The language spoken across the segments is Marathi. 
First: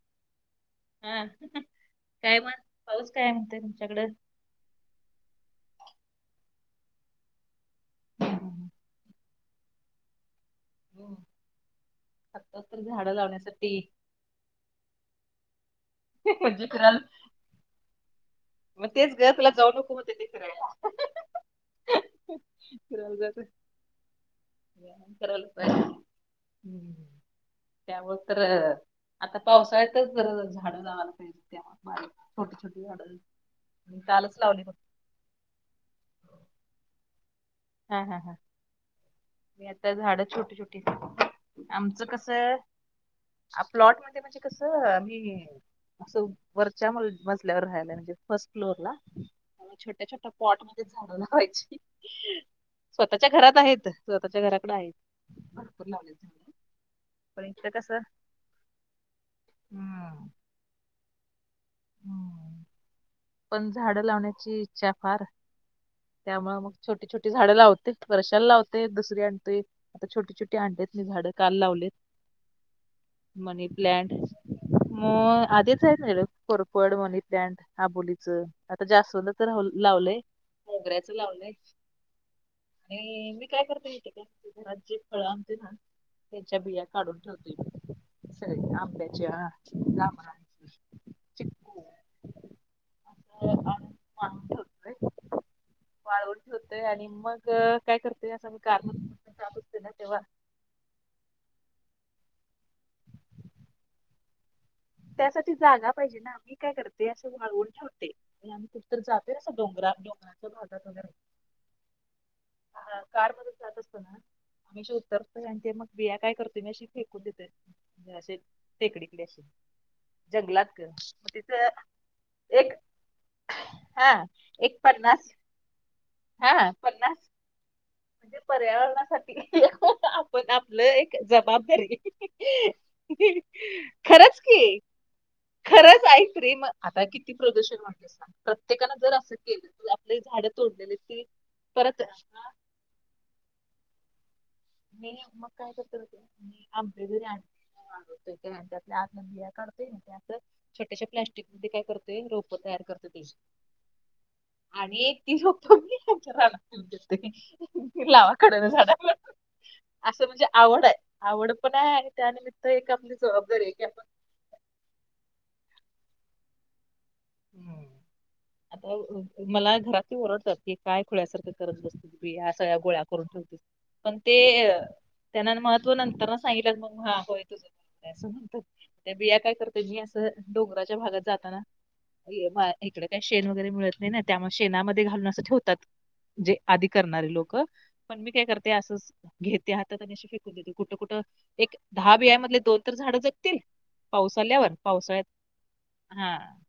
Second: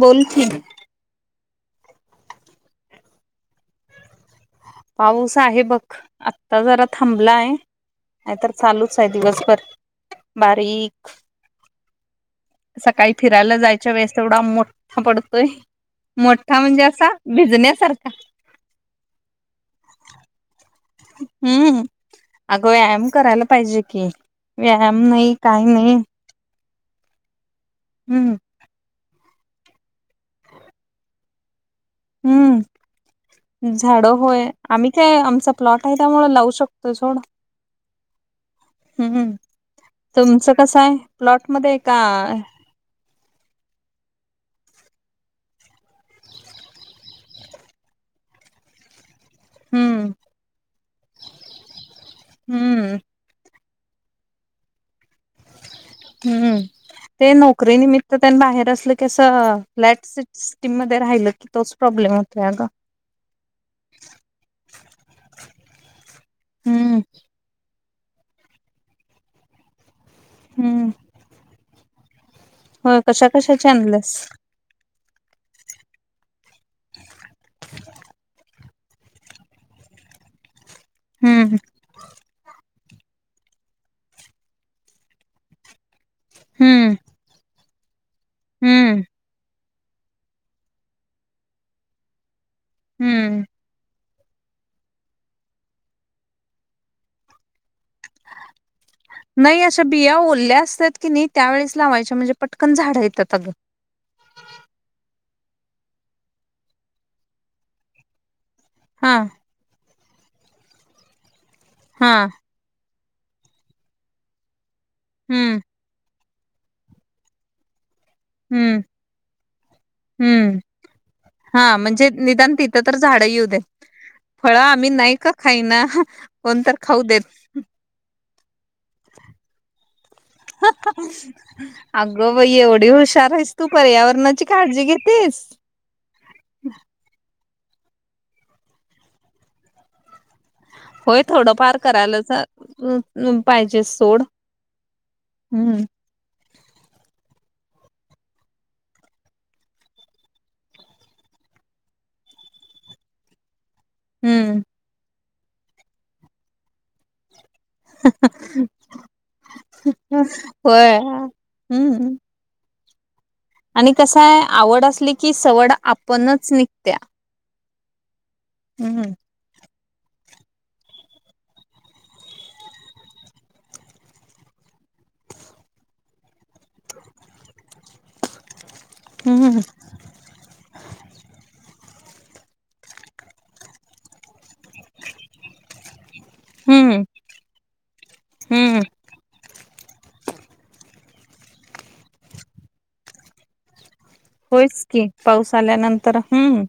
बोल की हा काय म्हण पाऊस काय म्हणते तुमच्याकडं पाऊस आहे बघ, आत्ता जरा थांबलाय नाही तर हम्म चालूच आहे दिवसभर. बारीक आता तर सकाळी झाडं फिरायला लावण्यासाठी जायच्या वेळेस ते एवढा मोठा पडतोय मोठा म्हणजे असा बिझनेस सारखा मग तेच गर तुला जाऊ नको होते ते फिरायला. हम्म, अगं व्यायाम फिरायला करायला जात पाहिजे कि व्यायाम नाही करायला काही पाहिजे नाही. [inaudible] त्यामुळे हम्म तर आता पावसाळ्याच बर झाडं लावायला पाहिजे तेव्हा बारीक छोटी छोटी झाडं मी झाडं कालच होय. लावली बघ. आम्ही काय आमचा प्लॉट आहे त्यामुळे लावू शकतो सोड. हां हां हां. हं हं. तुमचं कस आहे प्लॉट मध्ये का? आ प्लॉट मध्ये म्हणजे कसं मी असं वरच्या मजल्यावर राहायला, म्हणजे फर्स्ट फ्लोअर ला. आणि छोट्या हम्म छोट्या पॉट मध्ये झाड लावायची. हम्म स्वतःच्या घरात आहे. स्वतःच्या घराकड आहे भरपूर लावली. हं. ते नोकरीनमित्त त्यां बाहेर असलं की असं फ्लॅट हम्म सीस्टीम मध्ये राहिल तोच प्रॉब्लेम होतो अगं. पण झाडं लावण्याची इच्छा फार. त्यामुळे मग हम्म. छोटी छोटी झाडं ला लावते. वर्षाला लावते दुसरी आणतोय. आता छोटी छोटी हम्म आणतेेत ही झाडं काल लावलेत. होय, कशा कशाची आणलीस? म आधीच आहेत म्हणलं कोरपड, मनी प्लांट, आबोली. आता जास्वंद तर लावलंय, मोगऱ्याच लावलंय. हम्म. आणि मी काय करते? घरात जे फळं आणते ना त्याच्या बिया हम्म काढून ठेवते म. असं हम्म आंब्याच्या, जांभळाच्या, चिकू हं. वाळून ठेवतोय. वाळून ठेवतोय आणि मग, काय करतोय असं मी कारमध्ये जात नाही असते अशा ना बिया तेव्हा ओल्या असतात कि नाही, त्यावेेळेस लावायच्या म्हणजे पट कण झाडं येतात अग. त्यासाठी जागा पाहिजे ना आम्ही काय करते असे वाळवून ठेवते, कुठं तर हा जाते असं डोंगरात डोंगराच्या भागात वगैरे हां, ह कार मध्ये जात असतो ना मी अशी उतरतेय हम्म आणि ते मग बिया काय करते, मी अशी फेकून देते म्हणजे अशी हम्म टेकडीकडे अशी. [inaudible] जंगलात ग. म तिथ हा म्हणजे निदान एक तिथं तर झाडं येऊ देत. हा फळं एक आम्ही पनना नाही का खाई ना कोण तर खाऊ देत. म्हणजे पर्यावरणासाठी आपण आपलं एक जबाबदारी. अगं बाई एवढी हुशार आहेस तू खरच पर्यावरणाची की काळजी घेतेस. खरंच ऐक रे म आता किती प्रदूषण वाढलंय सांग. प्रत्येकाने जर अस केलं आपले झाडं तोडलेले ती होय, थोडं फार परत करायलाच अं अं पाहिजे सोड. मी मग काय हम्म करत होते मी आंबे जरी आणले [inaudible] आतमधल्या बिया काढते, आणि असं छोट्याश्या प्लस्टिक मध्ये काय करतेय रोप तयार करते त्याची. हं. ही रोपं ही घरच्या रानात नेऊन देतो. लावा कडेने झाडे. असं म्हणजे आवड आहे होय आवड पण आहे आणि हम्म त्यानिमित्त एक आपली सेवा पण आणि कसाय आवड असली की सवड आपणच निघत्या. आणि हम्म अं मला घरात ओरडतात की काय खुळ्यासारखं करत बसते. की या सगळ्या गोळ्या करून ठेवते. पण ते त्यांना महत्त्व नंतर ना सांगितलं मग हा होय तुझ बरोबर असं म्हणतात. ते बिया काय हम्म करतेय मी असं डोंगराच्या भागात जाताना ई मा इकडे काही शेन वगैरे मिळत नाही ना त्यामुळं शेणामध्ये घालून असं ठेवतात. जे आधी हम्म करणारे लोकं. पण मी काय करते हम्म असं घेते हातात आणि अशी फेकून देते कुठं कुठं. एक दहा बिया मधले दोन तर झाड जगतील. पाऊस आल्यावर होयच की पावसाळ्यात पाऊस आल्यानंतर हा हम्म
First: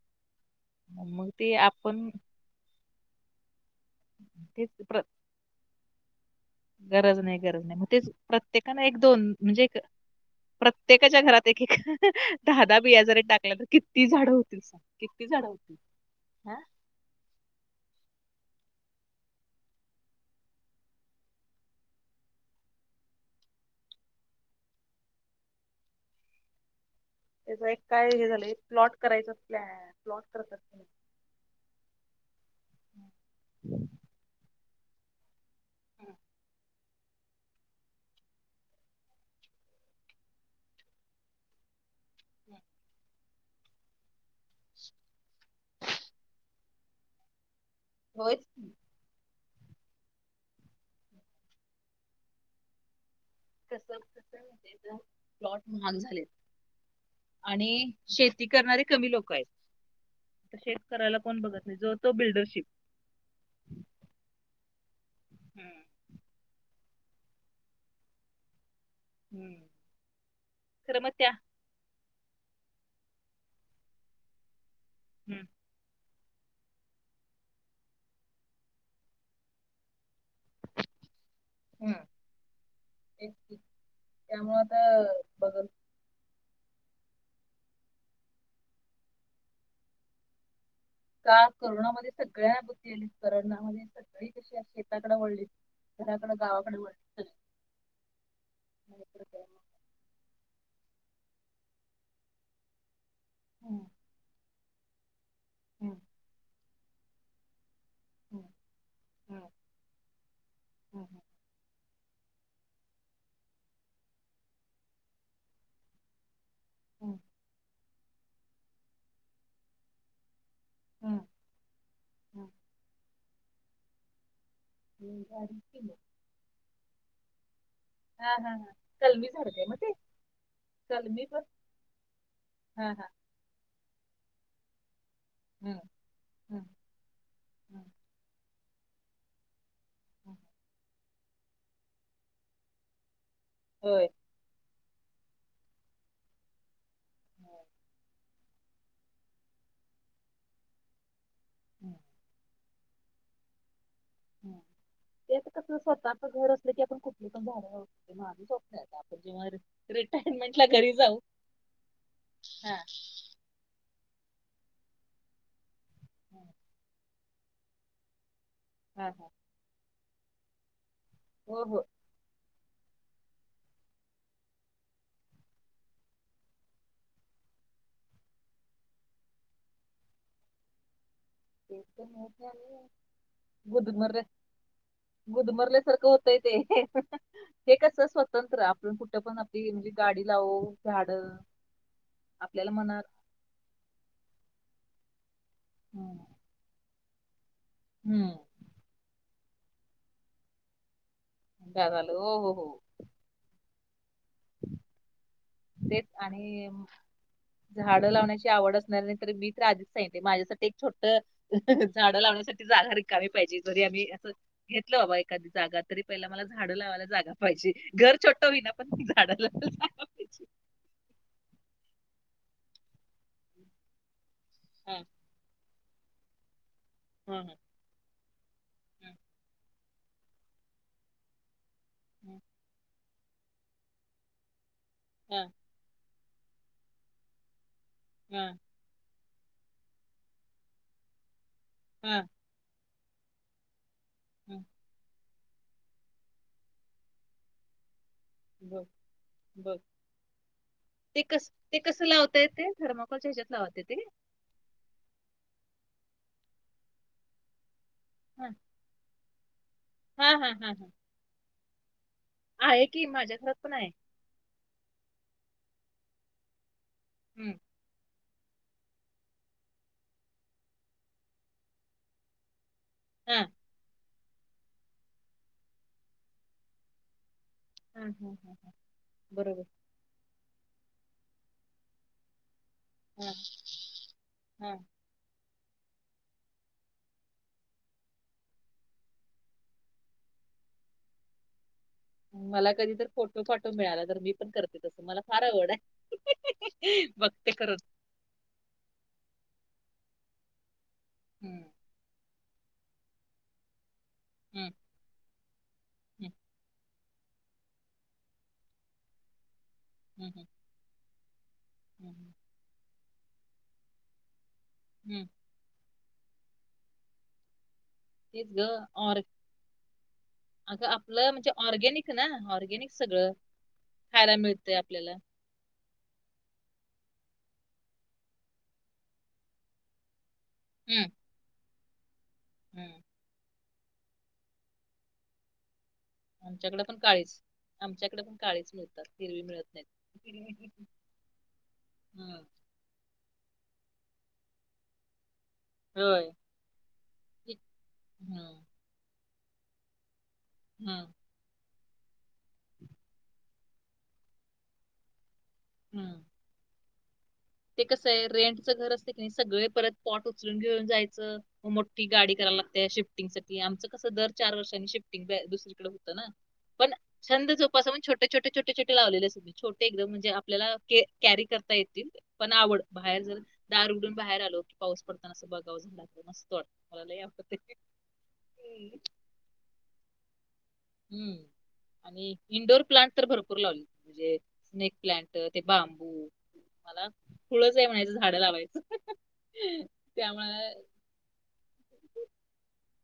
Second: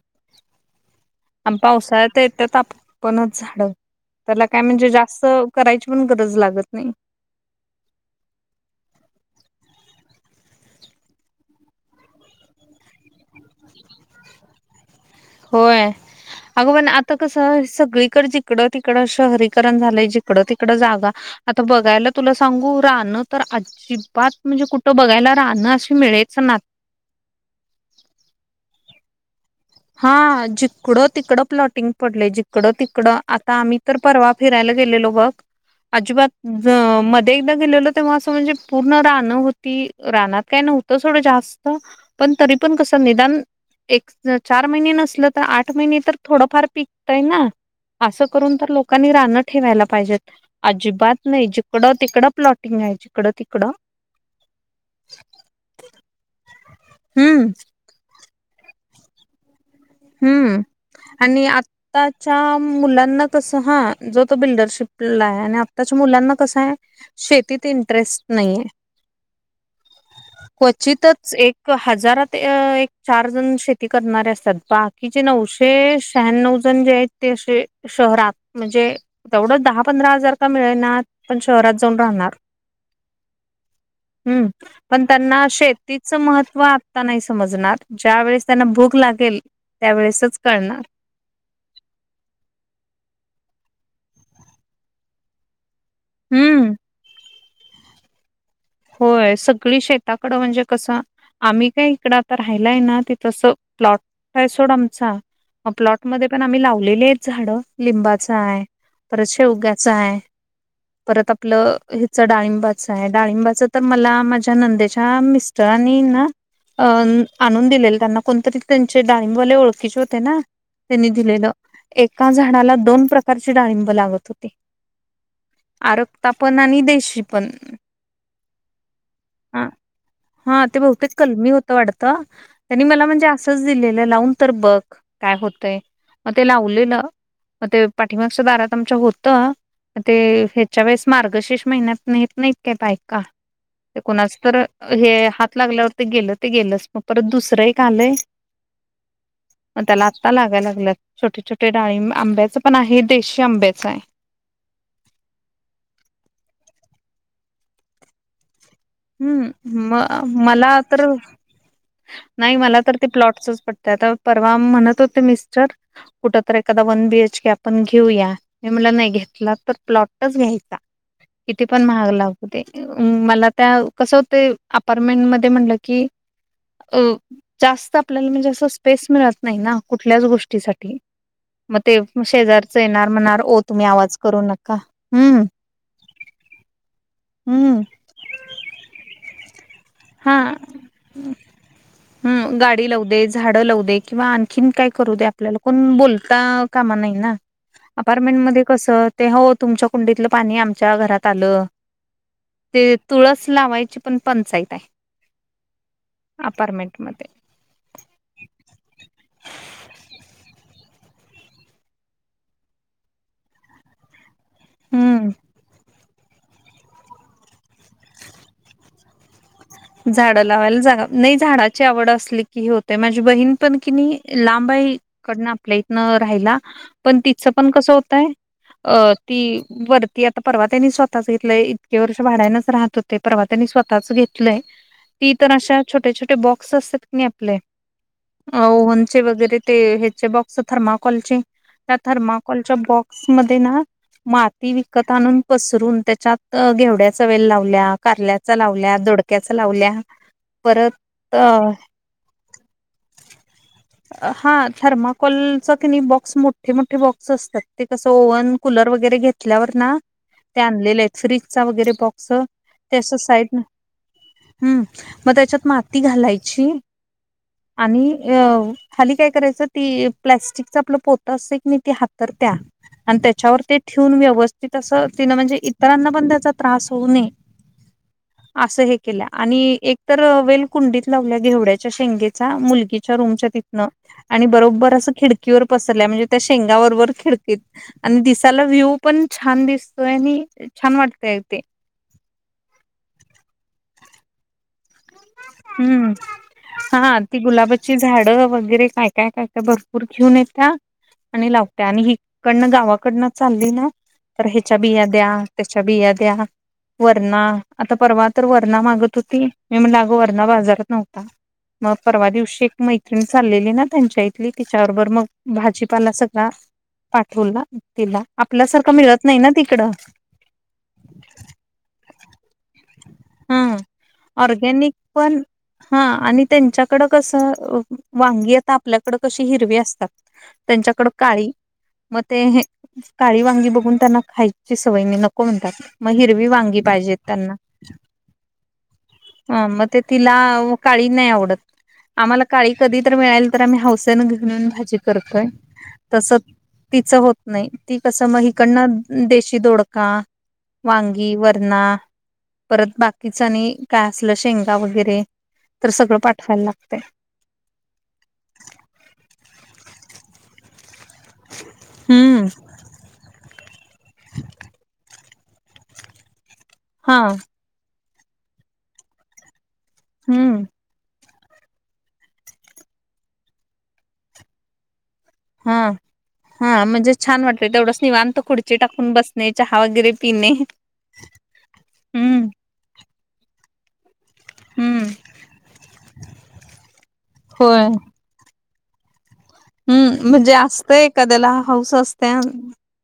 मग ते आम आपण पावसाळ्यात इथ ताप पणच झाड त्याला काय तेच म्हणजे प्र- जास्त करायची पण गरज लागत नाही गरज गरज नाही मग तेच प्रत्येकानं एक दोन म्हणजे प्रत्येकाच्या घरात एक दहादा बिया जरी टाक त्या तर किती झाडं होतील किती झाड होती होय हा तिकड तिकडं शहरीकरण झालंय जिकडं तिकड जागा आता बघायला तुला सांगू राहण तर अजिबात म्हणजे कुठं बघायला राहणं अशी मिळेच ना त्याच एक काय हे झालंय प्लॉट करायच हा जिकडं तिकडं प्लॉटिंग पडले जिकडं तिकडं आता आम्ही तर परवा फिरायला गेलेलो बघ अजिबात मध्ये एकदा गेलेल तेव्हा असं म्हणजे पूर्ण राणं होती रानात काय नव्हत थोडं जास्त पण तरी पण कस निदान एक चार महिने नसलं तर आठ महिने तर थोडंफार पीक येतंय ना असं होयच करून की तर लोकांनी राह ठेवायला पाहिजेत अजिबात नाही जिकडं तिकडं प्लॉटिंग आहेय [unintelligible] प्लॉट [unintelligible] झाले हम्म आणि शे ती करणारे कमी लोक आहेत तर हम्म शेत करायला कोण आणि बघत नाही जो तो आताच्या बिल्डरशिप मुलांना तस हा जो तो बिल्डरशिपला आहे आताच मुलांना कस आहे शेतीत इंटरेस्ट नाहीे खरं मग त्या क्वचितच एक हजार ते एक चार जण शेती करणारे असतात बाकीचे हम्म. नऊशे शहाण्याव जण जे आहेत ते अशे शहरात म्हणजे तेवढ दहा पंधरा जर का मिळणं पण शहरात जाऊन राहणार तेच की. हम्म त्यामुळे आता पण त्यांना बघल शेतीचं महत्व व आत्ता नाही समजणार ज्यावेेळेस त्यांना भूक लागेल त्यावेळेसच कळणार का करोनामध्ये सगळ्या अनुभूती आली करोनामध्ये सगळी कशी शेताकडे वढली कडे हम्म गावाकडे नाहीतर होय काय मग. सगळी शेताकडं म्हणजे कसं आम्ही काय इकडं आता राहिलाय ना त तसं हम्म, प्लॉट आहे सोड आमचा हम्म, प्लॉटमध्ये पण आम्ही लावलेली आहेत झाडं लिंबाचा आहे परत हम्म, हम्म, शेवग्याचा आहे हम्म, परत आपलं डाळिंबाच आहे डाळिंबाच तर मला माझ्या नंदेच्या मिस्टर आणि ना हम्म, अं आणून दिलेले त्यांना कोणतरी त्यांचे डाळंबवाले ओळखीचे होते ना त्यांनी हम्म, दिलेलं एका हम्म. झाडाला दोन प्रकारची डाळिंब लागत होती मी भारीच केलं. आरक्ता पण आणि देशी पण हा हा हा कलमी सारखं म ते हा ते बहुतेच कलमी होतं वाढतं त्यांनी हा हा मला म्हणजे असंच दिलेलं लावून तर बघ काय होतय हम्म. मग ते हम्म, लावलेलं म हम्म, ते पाठीमागच्या दारात आमच्या होत ते हम्म. ह्याच्या वेळेस मार्गशीर्ष महिन्यात नेत नाहीत काय बाईका ते होय. कोणाच तर हे हात लागल्यावर ते गेलं ते गेलंच मग परत दुसरं एक आलंय मग त्याला आत्ता लागायला लागल्यात छोटे छोटे हम्म. डाळीब आंब्याचं पण आहे देशी आंब्याचं आहे ह तेच कस स्वतःच घर असलं की आपण कुठली पण झाड लावू माझ स्वप्न आता आपण जेव्हा हम्म म रिटायरमेंटला मला घरी तर जाऊ नाही हा मला तर ते प्लॉटसच पटत आता परवा म्हणत होते मिस्टर कुठ हा तर एखादा वन बीएच के आपण घेऊया हे मला हा. नाही हा. घेतला तर प्लॉट घ्यायचा हो तिथे हो पण महाग लाव मला त्या कस होत अपार्टमेंट मध्ये म्हणलं की अ जास्त आपल्याला म्हणजे अस स्पेस मिळत नाही ना कुठल्याच गोष्टीसाठी मग ते तर मिळत नाही शेजारच आणि येणार म्हणार तुम्ही आवाज गुदमरल्या करू नका हम्म हम्म कस स्वतंत्र आप कुठे पण ते मंजे गाडी लावू, झाडं. हम् आपल्याला गाडी मनात लावू दे, झाडं लावू दे, किंवा आणखीन काय करू द्या. पल्याला कोण हम्म. बोलता कामा नाई ना. हम्म. अपार्टमेंट मध्ये कसं ते हो तुमच्या कुंडीतलं पाणी आमच्या घरात आलं. झालं हो हो हो ते तुळस लावाय पण पंचाईत आय. तेच आणि म झाड लावण्याची आवड असणार नाही तर मी आधीच सांगितलय माझ्यासाठी एक छोट झाडं लावण्यासाठी जागा रिकामी पाहिजे, जरी आम्ही असं घेतलं बाबा हम्म एखादी जागा तरी पहिला मला झाडं लावायला जागा पाहिजे, घर छोटं होईना पण झाड ला झाड लावायला जाग नाही झाडाची आवड असली की, हे होते माझी बहीण पण कि नाही लांब हाय हा ईकडनं आपल्या इथनं राहायला, पण हा तिचं हा पण कसं होतय? अ ती वरती आता परवा त्यांनी स्वतःच घेतलंय इतके वर्ष भाड्यानचं राहत हो ते परवा त्यांनी स्वतःच घेतलंय, ती हा तर अशा छोटे छोटे बॉक्स असतात, की नाही आपले. हा अ ओव्हनचे वगैरे ते ह्याचे बॉक्स थर्माकॉलचे. त्या हा, थर्माकलच्या बॉक्स मध्ये ना हा. माती विकत आणून पसरून त्याच्यात घेवड्याचा वेल लावल्या, कारल्याचा बघ लावल्या दोडक्याचा बघ लावल्या. परत ते कस ते कसं लावता येतय थर्माकॉलच्या ह्याच्यात लावते ती? कनइ बॉक्स मोठे मोठे बॉक्स असतात, ते कस का? ओव्हन कुलर वगैरे घेतल्यावर ना हा हा हा ते हा हा आणलेले आहेत, फ्रीजचा वगैरे बॉक्स आहे ते की असं माझ्या घरात साईडन पण आहे हम मग त्याच्यात माती घालायची, हम्म आणि अ खाली काय करायचं? ती प्लॅस्टिकच आपलं पोत असंय की नाही ती हातर त्या आणि हा त्याच्यावर ते ठेवून व्यवस्थित असं तिन म्हणजे इतरांना पण त्याचा त्रास होऊ नये हम. एकतर वेल कुंडीत लावल्या घेवड्याच्या शेंगेचा मु तिच्या हा बरोबर. रूमच्या तिथन आणि हा बरोबर असं खिडकी वर पसरल्या म्हणजे, त्या शेंगा बरोबर खिडकीत आणि दिसाला व्ह्यू पण छान दिसतोय आणि छान! वाटतय अगं ते. मला कधी तर फोटो पाठव मिळाला तर, मी पण करते. तसं मला फार आवड हम, आहे हा ती बघते करून गुलाबाची झाडं वगैरे काय काय काय काय भर पूर घेऊन येत्या आणि हम्म, लावल्या, आणि हिकडनं गावाकडनं चालली ना. तर हम्म, ह्याच्या बिया द्या त्याच्या बिया हम्म, द्या वरणा आता परवा तर वरणा मागत होती, मी म्हणल अगं हम्म, वरणा बाजारात नव्हता. मग परवा हम्म, दिवशी एक मैत्रिण चाललेली ना, त्यांच्या इथली तिच्या बरोबर हम्म. मग भाजी पाला सगळा पाठवला. तिला तेच ग आपल्यासारखं ऑर- मिळत नाही ना तिकडं अग आपलं म्हणजे ऑर्गेनिक ना ऑ हा ऑर्गनिक आपल्याला पण हा आणि त्यांच्याकड कसं वांगी आता आपल्याकड कशी हिरवी असतात, हम्म, त्यांच्याकड काळी मग ते हम्म. काळी वांगी बघून त्यांना खायची सवय नाही नको म्हणतात. मग हिरवी वांगी आमच्याकडे पण पाहिजेत काळीच त्यांना. आमच्याकडे पण काळीच मिळतात, हिरवी मिळत ह मग ते तिला नाहीत. काळी नाही आवडत हम्म, आम्हाला काळी कधी तर मिळाली तर, आम्ही हौसन घेऊन येवून भाजी करतोय. होय तस तिचं होत नाही, ती कस मग हम्म, हिकडन देशी दोडका हम्म, वांगी, वरणा परत बाकीचं आणि काय असलं, शेंगा वगैरे तर सगळं हम्म. पाठवायला लागतय. ते. ते कसं आहे रेंटचं घर असते की नाही, सगळे परत पॉट उचलून घेऊन जायच मोठी गाडी हम्म करायला लागते, शिफ्टिंग साठी आमचं कसं दर चार वर्षांनी शिफ्ट तिकडं दुसरीकडे होत ना, पण हा छंद जोपासाव म्हणून छोटे छोटे छोटे छोटे लावलेले असतात. छोटे एकदम म्हणजे हम्म आपल्याला कॅरी करता येतील पण आवड बाहेर जर दार उघडून बाहेर आलो की पाऊस पडतो हा हा म्हणजे छान आवडते वाटलं तेवढंच निवांत खुर्ची टाकून बसणे चहा वगैरे तन हम्म आणि इंडोर प्लांट तर भरपूर लावले म्हणजे स्नेक हम्म प्लांट ते बांबू मला फुळच होय आहे म्हणायचं झाड लावायचं हम्म म्हणजे त्यामुळे असतय एखाद्याला हाऊस असते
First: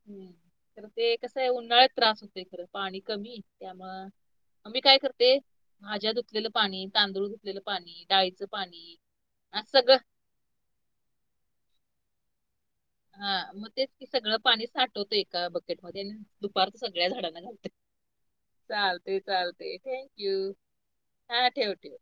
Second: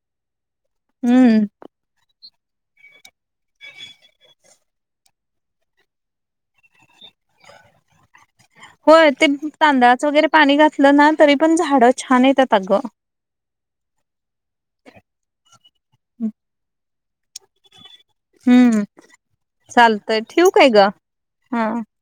हम् तर ते कस हम्म आहे उन्हाळ्यात त्रास होतो पाणी कमी त्यामु मी काय करते भाज्या धुतलेलं पाणी तांदूळ धुतलेलं पाणी डाळीचं पाणी होय ते असं सगळं तांदळाचं वगैरे पाणी घातलं ना तरी पण झाडं छान येतात अगं हा मग तेच सगळं पाणी साठवतो एका बकेटमध्येध्ये दुपार सगळ झाडाना घाते हम्म चालते चालते थँंक चालतंय ठेवू यू काय ग हा ठेव ठेव